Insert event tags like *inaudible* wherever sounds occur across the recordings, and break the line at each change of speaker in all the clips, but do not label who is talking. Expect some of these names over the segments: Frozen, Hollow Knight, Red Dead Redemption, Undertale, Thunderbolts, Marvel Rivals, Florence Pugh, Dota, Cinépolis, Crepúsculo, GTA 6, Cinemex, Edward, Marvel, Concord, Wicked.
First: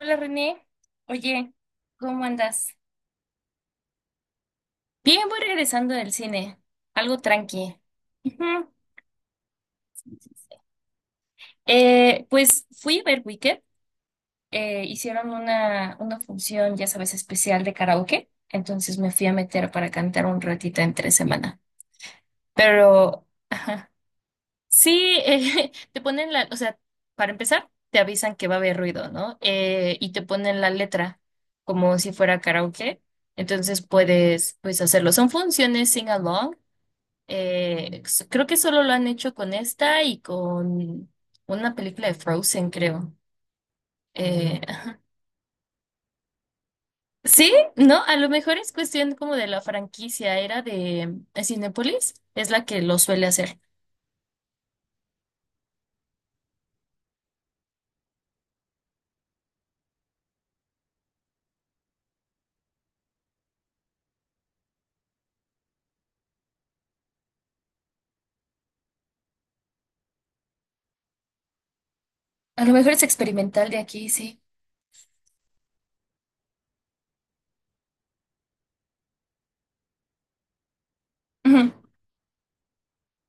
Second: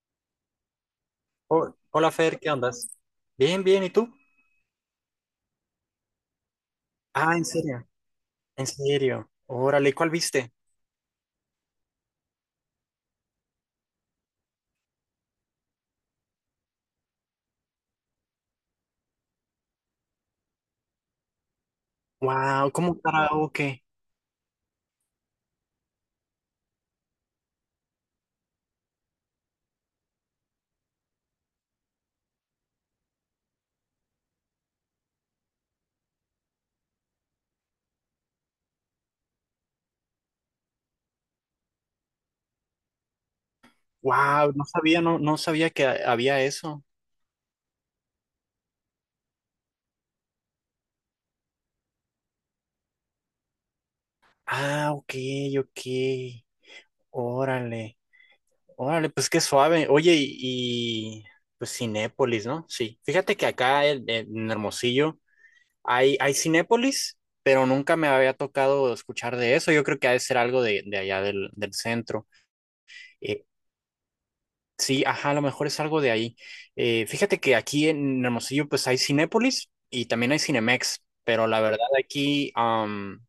Hola René, oye,
Hola
¿cómo
Fer, ¿qué
andas?
andas? Bien, bien, ¿y tú?
Bien, voy regresando del cine, algo
Ah, ¿en
tranqui.
serio? ¿En
Ujú.
serio? Órale, ¿cuál viste?
Pues fui a ver Wicked. Hicieron una función, ya sabes, especial de karaoke, entonces me fui a meter para cantar un ratito entre semana.
Wow, ¿cómo
Pero
karaoke?
sí, *laughs* te ponen la, o sea, para empezar, te avisan que va a haber ruido, ¿no? Y te ponen la letra como si fuera karaoke. Entonces puedes, pues, hacerlo. Son funciones sing along. Creo que solo lo han hecho con esta y con una película de Frozen, creo.
Wow,
Eh,
no sabía, no sabía que había eso.
*laughs* sí, no, a lo mejor es cuestión como de la franquicia, era de Cinépolis, es la que lo suele hacer.
Ah, ok, ok. Órale, órale, pues qué suave. Oye, y, pues Cinépolis, ¿no? Sí. Fíjate que acá en Hermosillo hay Cinépolis, pero nunca me había tocado escuchar de eso. Yo creo que ha de ser algo de allá del centro.
A lo mejor es
Eh,
experimental de aquí, sí.
Sí, ajá, a lo mejor es algo de ahí. Fíjate que aquí en Hermosillo pues hay Cinépolis y también hay Cinemex, pero la
Ujú.
verdad aquí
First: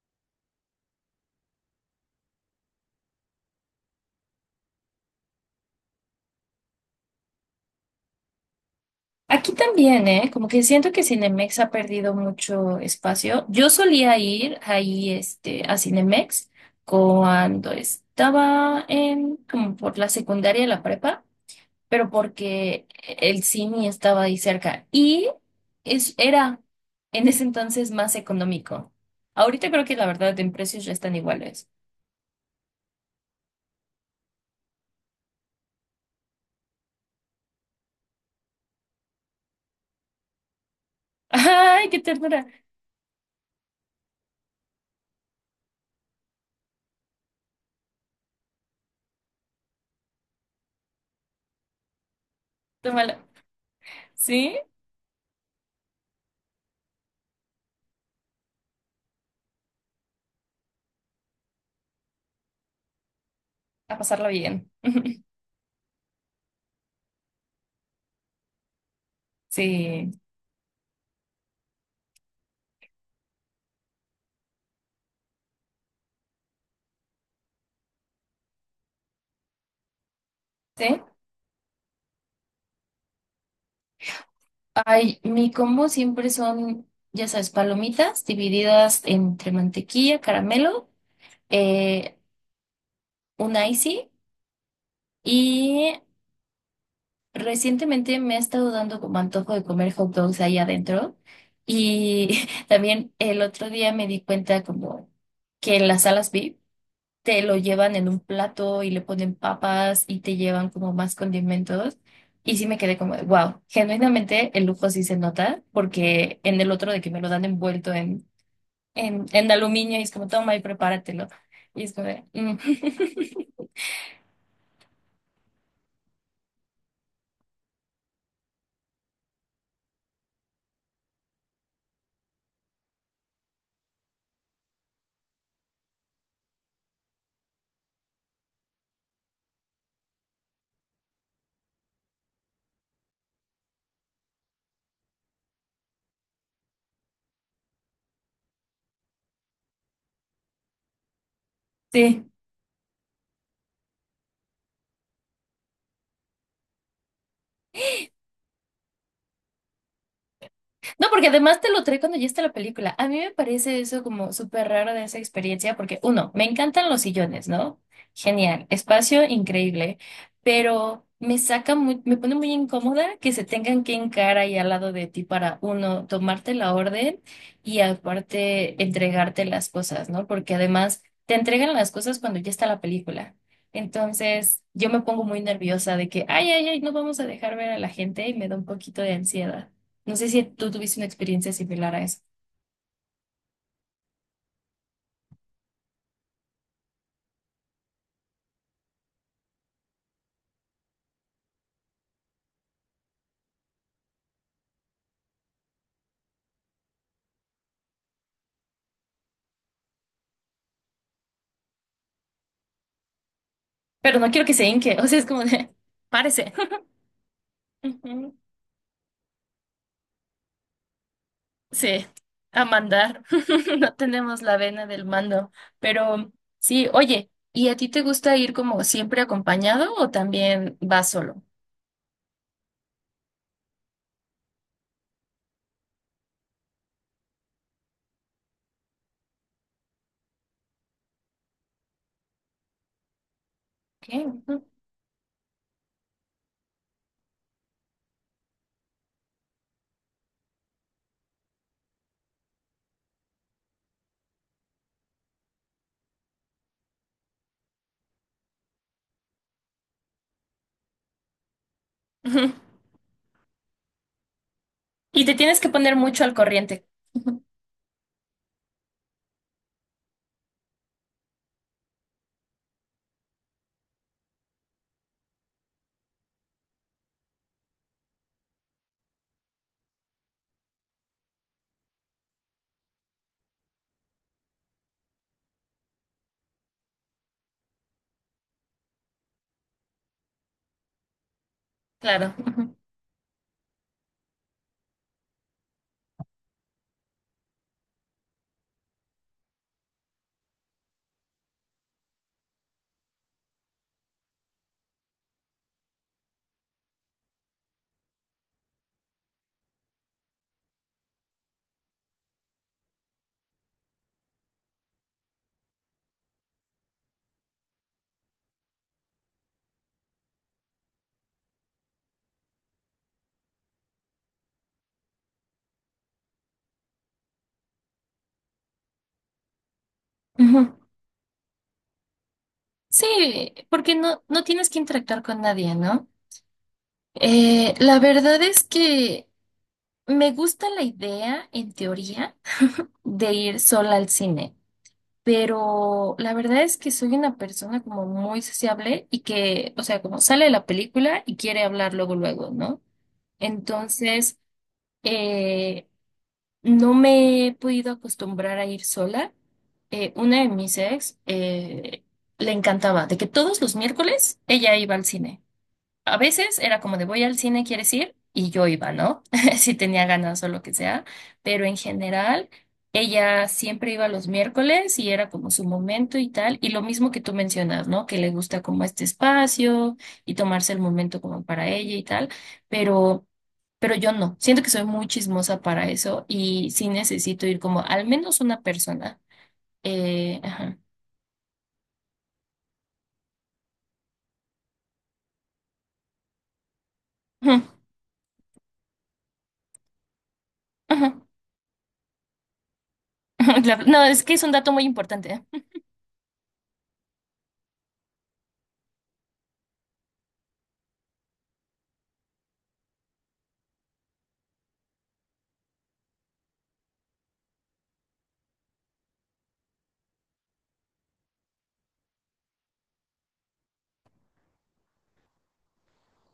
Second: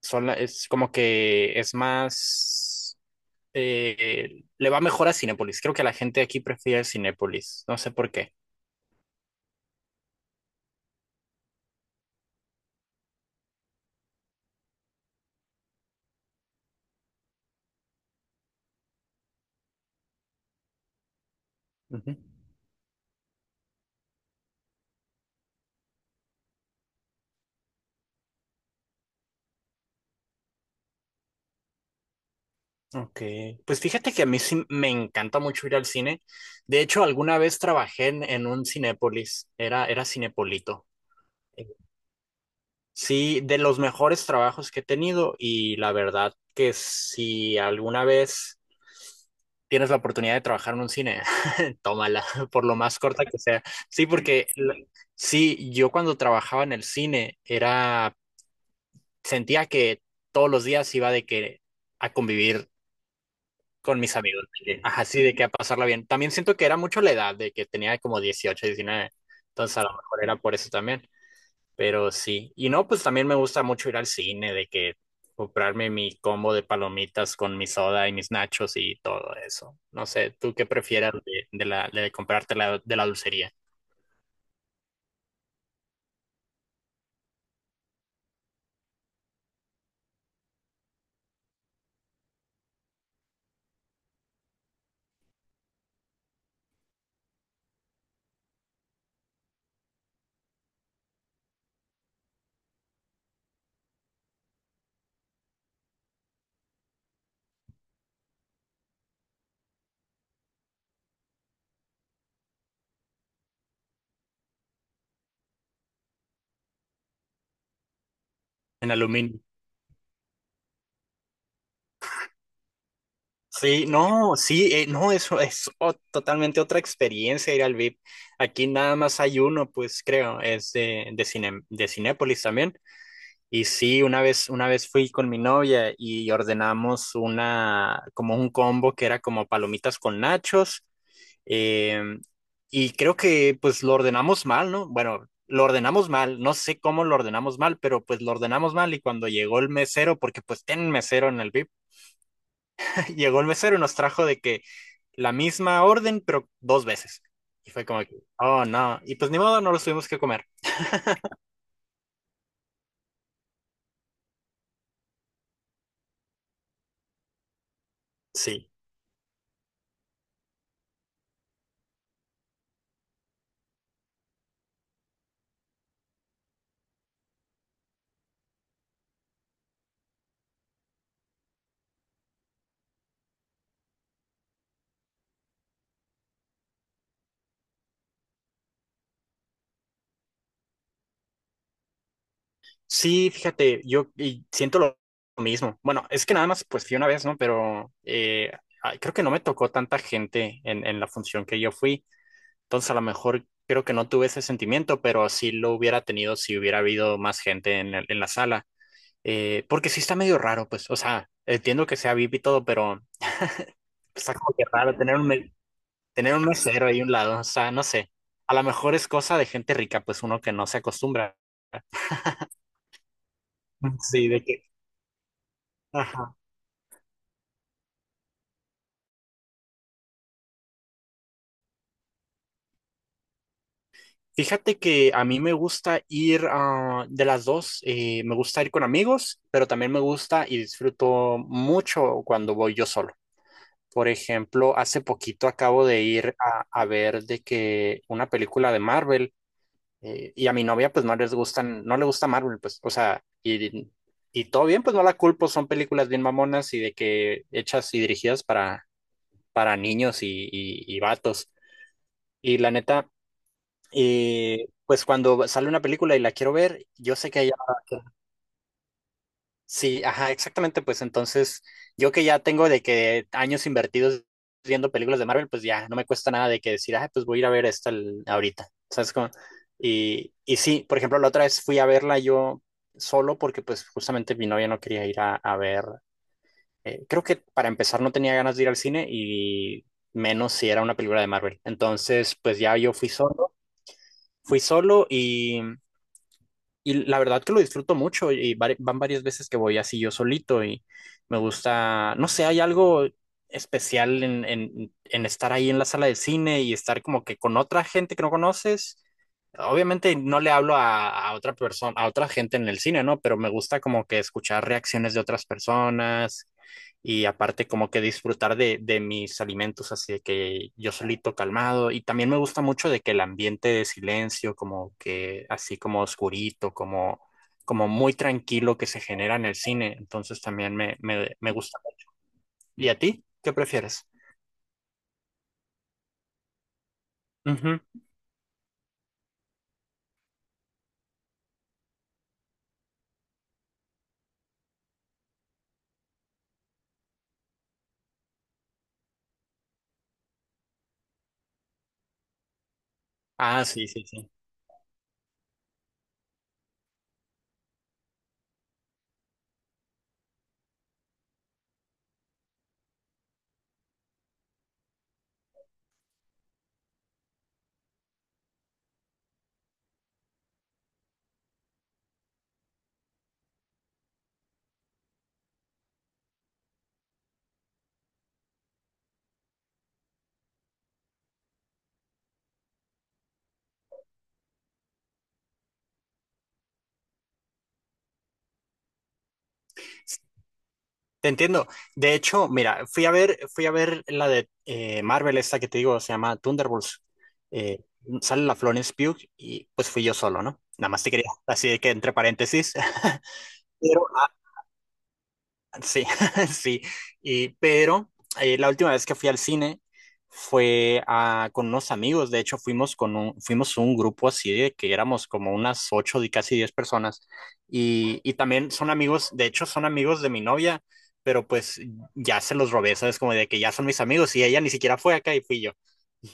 es como que es más, le va mejor a Cinépolis. Creo que la gente aquí prefiere Cinépolis, no sé por qué.
Aquí también, ¿eh? Como que siento que Cinemex ha perdido mucho espacio. Yo solía ir ahí, este, a Cinemex cuando estaba en, como por la secundaria y la prepa, pero
Ujú.
porque el cine estaba ahí cerca y es, era en ese entonces más económico. Ahorita creo que la verdad en precios ya están iguales.
Ok, pues fíjate que a mí sí me encanta mucho ir al cine. De hecho, alguna vez trabajé en un Cinépolis, era Cinepolito.
*laughs* ¡Ay, qué ternura!
Sí, de los mejores trabajos que he tenido y la verdad que si alguna vez tienes la oportunidad de trabajar en un cine, *laughs* tómala, por lo más
Tómala.
corta que sea. Sí,
¿Sí?
sí, yo cuando trabajaba en el cine era, sentía que todos los días iba de que a convivir
A
con mis
pasarla
amigos,
bien.
de que, ajá,
*laughs*
sí, de que a pasarla bien. También siento que era mucho la edad, de que tenía como 18 19, entonces a lo
Sí.
mejor era por eso también. Pero sí, y no, pues también me gusta mucho ir al cine, de que comprarme mi combo de palomitas con mi soda y mis nachos y todo eso. No sé, ¿tú qué
¿Sí?
prefieras de la de comprarte de la dulcería
Ay, mi combo siempre son, ya sabes, palomitas divididas entre mantequilla, caramelo, eh, un icy y recientemente me ha estado dando como antojo de comer hot dogs ahí adentro y *laughs* también el otro día me di cuenta como que en las salas VIP te lo llevan en un plato y le ponen papas y te llevan como más condimentos. Y sí me quedé como, wow, genuinamente el lujo sí se nota, porque en el otro de que me lo dan envuelto en,
en
en,
aluminio?
en aluminio y es como, toma y prepáratelo. Y es como, de, "Mm". *laughs*
Sí, no, sí, no, eso es totalmente otra experiencia ir al VIP. Aquí nada más hay uno, pues creo, es de Cinépolis también. Y sí, una vez fui con mi novia y ordenamos una, como un combo que era como palomitas con nachos. Eh, y creo que pues lo ordenamos mal, ¿no? Bueno, lo ordenamos mal, no sé cómo lo ordenamos mal, pero pues lo ordenamos mal y cuando llegó el mesero, porque pues ten mesero en el VIP,
Sí.
*laughs* llegó el mesero y nos trajo de que la misma orden, pero dos veces. Y fue como que, oh no, y pues ni modo, no los tuvimos que comer.
No, porque además te lo trae cuando ya está la película. A mí me parece eso como súper raro de esa experiencia, porque uno, me encantan los sillones, ¿no? Genial,
Sí,
espacio increíble, pero me saca muy, me pone muy incómoda que se tengan que encarar ahí al lado de ti para uno, tomarte la orden y aparte entregarte las cosas, ¿no? Porque además te entregan las cosas cuando ya está la película. Entonces, yo me pongo muy nerviosa de que, ay, ay, ay, no vamos a dejar ver a la gente y me da un poquito de ansiedad. No sé si tú tuviste una experiencia similar a eso,
sí, fíjate, yo y siento lo mismo. Bueno, es que nada más pues fui una vez, ¿no? Pero ay, creo que no me tocó tanta gente en la función que yo fui. Entonces, a lo mejor creo que no tuve ese sentimiento, pero sí lo hubiera tenido si hubiera habido más gente en, en la sala. Porque sí está medio raro, pues, o sea, entiendo que sea VIP y todo, pero
pero no
está
quiero que
como que
se
raro
hinque, o
tener
sea, es
un,
como de,
tener un
párese.
mesero ahí a un lado, o sea, no
*laughs*
sé.
Ujú.
A lo mejor es cosa de gente rica, pues uno que no se acostumbra.
Sí, a mandar. *laughs* No
Sí,
tenemos
de
la
que.
vena del mando, pero
Ajá.
sí, oye, ¿y a ti te gusta ir como siempre acompañado o también vas solo?
Fíjate que a mí me gusta ir de las dos, me gusta ir con amigos, pero también me gusta y disfruto mucho cuando voy yo solo. Por
¿Qué? Ujú.
ejemplo, hace poquito acabo de ir a ver de que una película de Marvel. Y a mi novia pues no les gustan, no le gusta Marvel, pues, o sea, y todo bien, pues no la culpo, son películas bien mamonas y de que hechas y dirigidas para niños y vatos.
*laughs* Ujú.
Y la neta, pues
Y te
cuando
tienes
sale
que
una
poner
película y
mucho
la
al
quiero
corriente.
ver, yo sé que
Ujú.
hay. Sí, ajá, exactamente. Pues entonces, yo que ya tengo de que años invertidos viendo películas de Marvel, pues ya no me cuesta nada de que decir, ah, pues voy a ir a ver esta ahorita. ¿Sabes cómo? Y sí, por ejemplo, la otra vez fui a verla yo solo porque pues justamente mi novia no quería ir a ver. Creo que para empezar no tenía ganas de ir al cine y menos si era una película de Marvel.
Claro.
Entonces, pues
Ujú.
ya yo fui solo y la verdad que lo disfruto mucho y van varias veces que voy así yo solito y me gusta, no sé, hay algo especial en estar ahí en la sala de cine y estar como que con otra gente que no conoces. Obviamente no le hablo a otra persona, a otra gente en el cine, ¿no? Pero me gusta como que escuchar reacciones de otras personas y aparte como que disfrutar de mis alimentos, así de que yo solito calmado y también me gusta mucho de que el ambiente de silencio, como que así como oscurito, como, como muy tranquilo que se genera en el cine, entonces
Ujú.
también me gusta. ¿Y a ti? ¿Qué
Sí, porque
prefieres?
no, no tienes que interactuar con nadie, ¿no?
Ujú.
La verdad es que me gusta la idea en teoría de ir sola al cine, pero la verdad es que soy una persona como muy sociable y que, o sea, como sale de la película y quiere hablar luego, luego, ¿no?
Ah, sí, sí, sí.
Entonces, eh, no me he podido acostumbrar a ir sola. Una de mis ex le encantaba, de que todos los miércoles ella iba al cine. A veces era como de voy al cine, ¿quieres ir? Y yo iba, ¿no? *laughs* Si tenía ganas o lo que sea, pero en general ella siempre iba los miércoles y era como su momento y tal, y lo mismo que tú mencionas, ¿no? Que le gusta como este espacio y tomarse el momento como para ella y tal, pero pero yo no, siento que soy muy chismosa para eso y sí necesito ir como al menos una persona. Ajá.
Te entiendo. De hecho, mira, fui a ver la de Marvel, esta que te digo, se llama Thunderbolts.
*laughs* Ujú,
Eh, Sale la Florence Pugh y pues fui yo solo, ¿no? Nada más te
ujú,
quería, así que entre paréntesis. *laughs*
ujú, claro.
Pero
No, es que es un dato muy importante. ¿Eh?
sí, *laughs* sí. Y, pero la última vez que fui al cine fue con unos amigos. De hecho, fuimos con un, fuimos un grupo así de que éramos como unas ocho y casi diez personas. Y también son amigos, de hecho, son amigos de mi novia, pero pues ya se los robé, ¿sabes? Como de que ya son mis amigos y ella ni siquiera fue acá y fui yo.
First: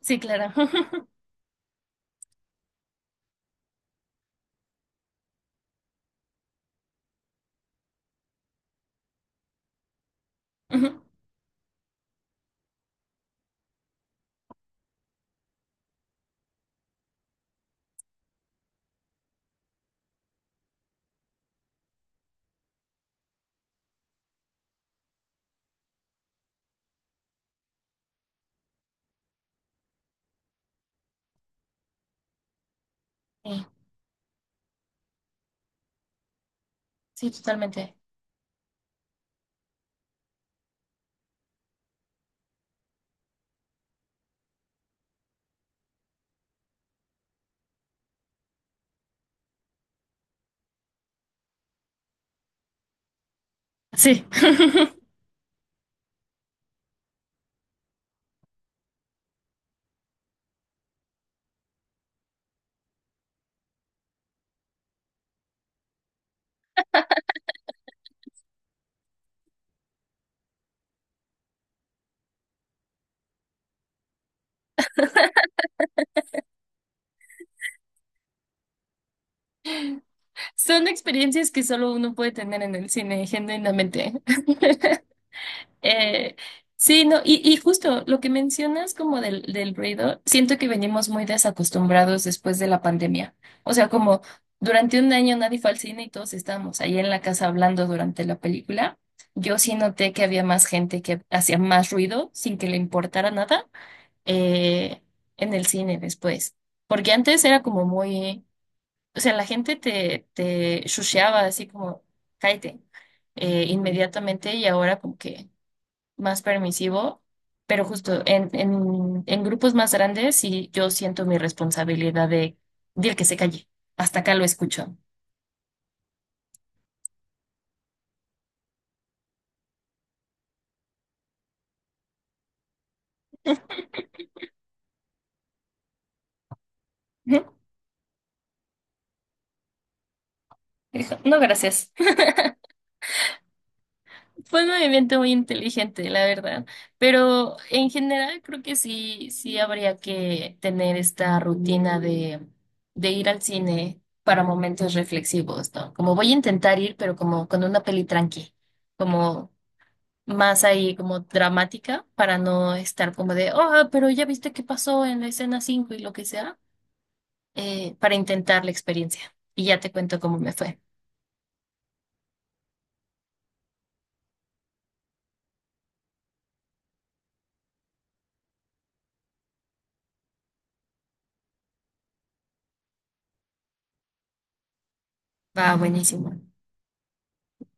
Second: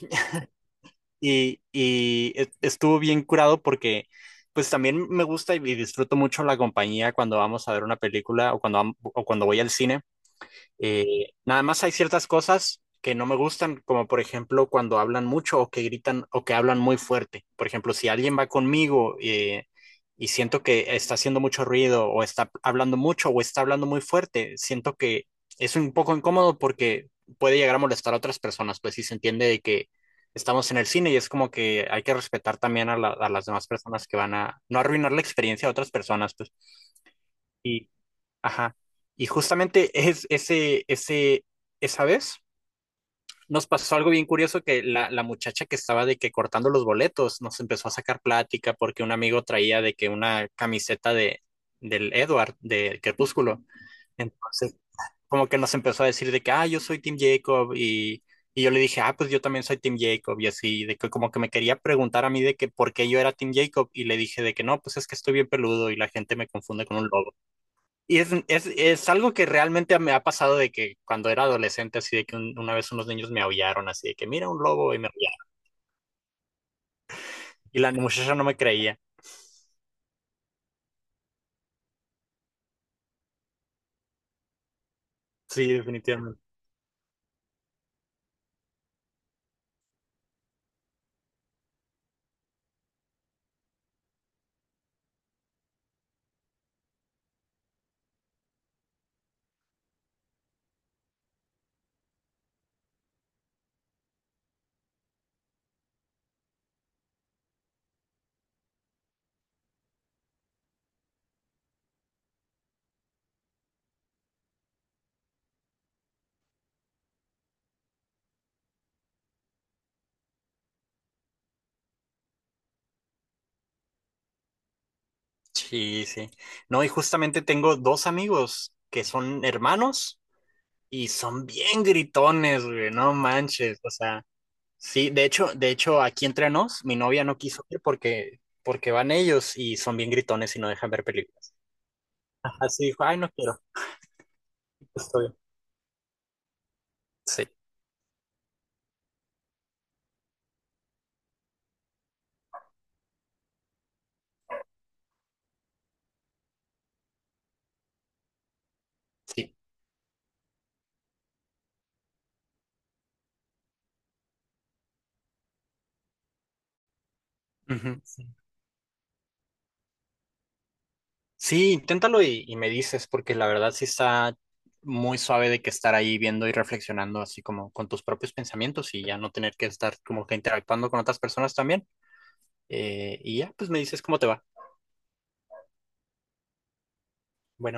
Sí, claro. *laughs*
Y, y estuvo bien curado porque pues también me gusta y disfruto mucho la compañía cuando vamos a ver una película o cuando, o cuando voy al cine.
Ujú,
Nada más hay ciertas cosas que no me gustan, como por ejemplo cuando hablan mucho o que gritan o que hablan muy fuerte. Por ejemplo, si alguien va conmigo y siento que está haciendo mucho ruido o está hablando mucho o está hablando muy fuerte, siento que es un poco incómodo porque puede llegar a molestar a otras personas, pues si se entiende de que estamos en el cine y es como que hay que respetar también a, a las
sí.
demás personas que van a no arruinar la experiencia de otras personas, pues.
Sí,
Y
totalmente.
ajá. Y justamente es ese, ese, esa vez nos pasó algo bien curioso que la muchacha que estaba de que cortando los boletos nos empezó a sacar plática porque un amigo traía de que una camiseta de del Edward de Crepúsculo.
Sí.
Entonces,
*laughs*
como que nos empezó a decir de que, ah, yo soy Team Jacob y yo le dije, ah, pues yo también soy Team Jacob y así, de que como que me quería preguntar a mí de que por qué yo era Team Jacob y le dije de que no, pues es que estoy bien peludo y la gente me confunde con un lobo. Y es algo que realmente me ha pasado de que cuando era adolescente, así de que una vez unos niños me aullaron, así de que mira un lobo y me aullaron. Y la muchacha no me creía.
Son experiencias que solo uno puede tener en el cine, genuinamente. *laughs*
Sí,
Eh,
definitivamente.
sí, no, y justo lo que mencionas como del, del ruido, siento que venimos muy desacostumbrados después de la pandemia. O sea, como durante un año nadie fue al cine y todos estábamos ahí en la casa hablando durante la película. Yo sí noté que había más gente que hacía más ruido sin que le importara nada eh, en el cine después. Porque antes era como muy... O sea, la gente te, te shusheaba así como, cállate, inmediatamente y ahora como que más permisivo, pero justo en, en grupos más grandes y yo siento mi responsabilidad de que se calle, hasta acá lo escucho.
Sí, sí. No, y justamente tengo dos amigos que son hermanos y son bien gritones, güey, no manches. O sea, sí, de hecho, aquí entre nos, mi novia no
Ujú.
quiso ir porque, porque van ellos y son bien gritones y no dejan ver
Dijo, no,
películas.
gracias.
Así dijo, ay, no quiero,
Fue un movimiento muy
estoy.
inteligente, la verdad,
Sí,
pero en general creo que sí, sí habría que tener esta rutina de ir al cine para momentos reflexivos, ¿no? Como voy a intentar ir, pero como con una peli tranqui, como
sí.
más ahí como dramática, para no estar como de, oh, pero ya viste qué pasó en la escena 5 y lo que sea,
Ujú.
para intentar la experiencia. Y ya te cuento cómo me fue.
Sí, inténtalo y me dices, porque la verdad sí está muy suave de que estar ahí viendo y reflexionando así como con tus propios pensamientos y ya no tener que estar como que interactuando con otras personas también. Y ya, pues me dices cómo te va.
Va, buenísimo.
Bueno.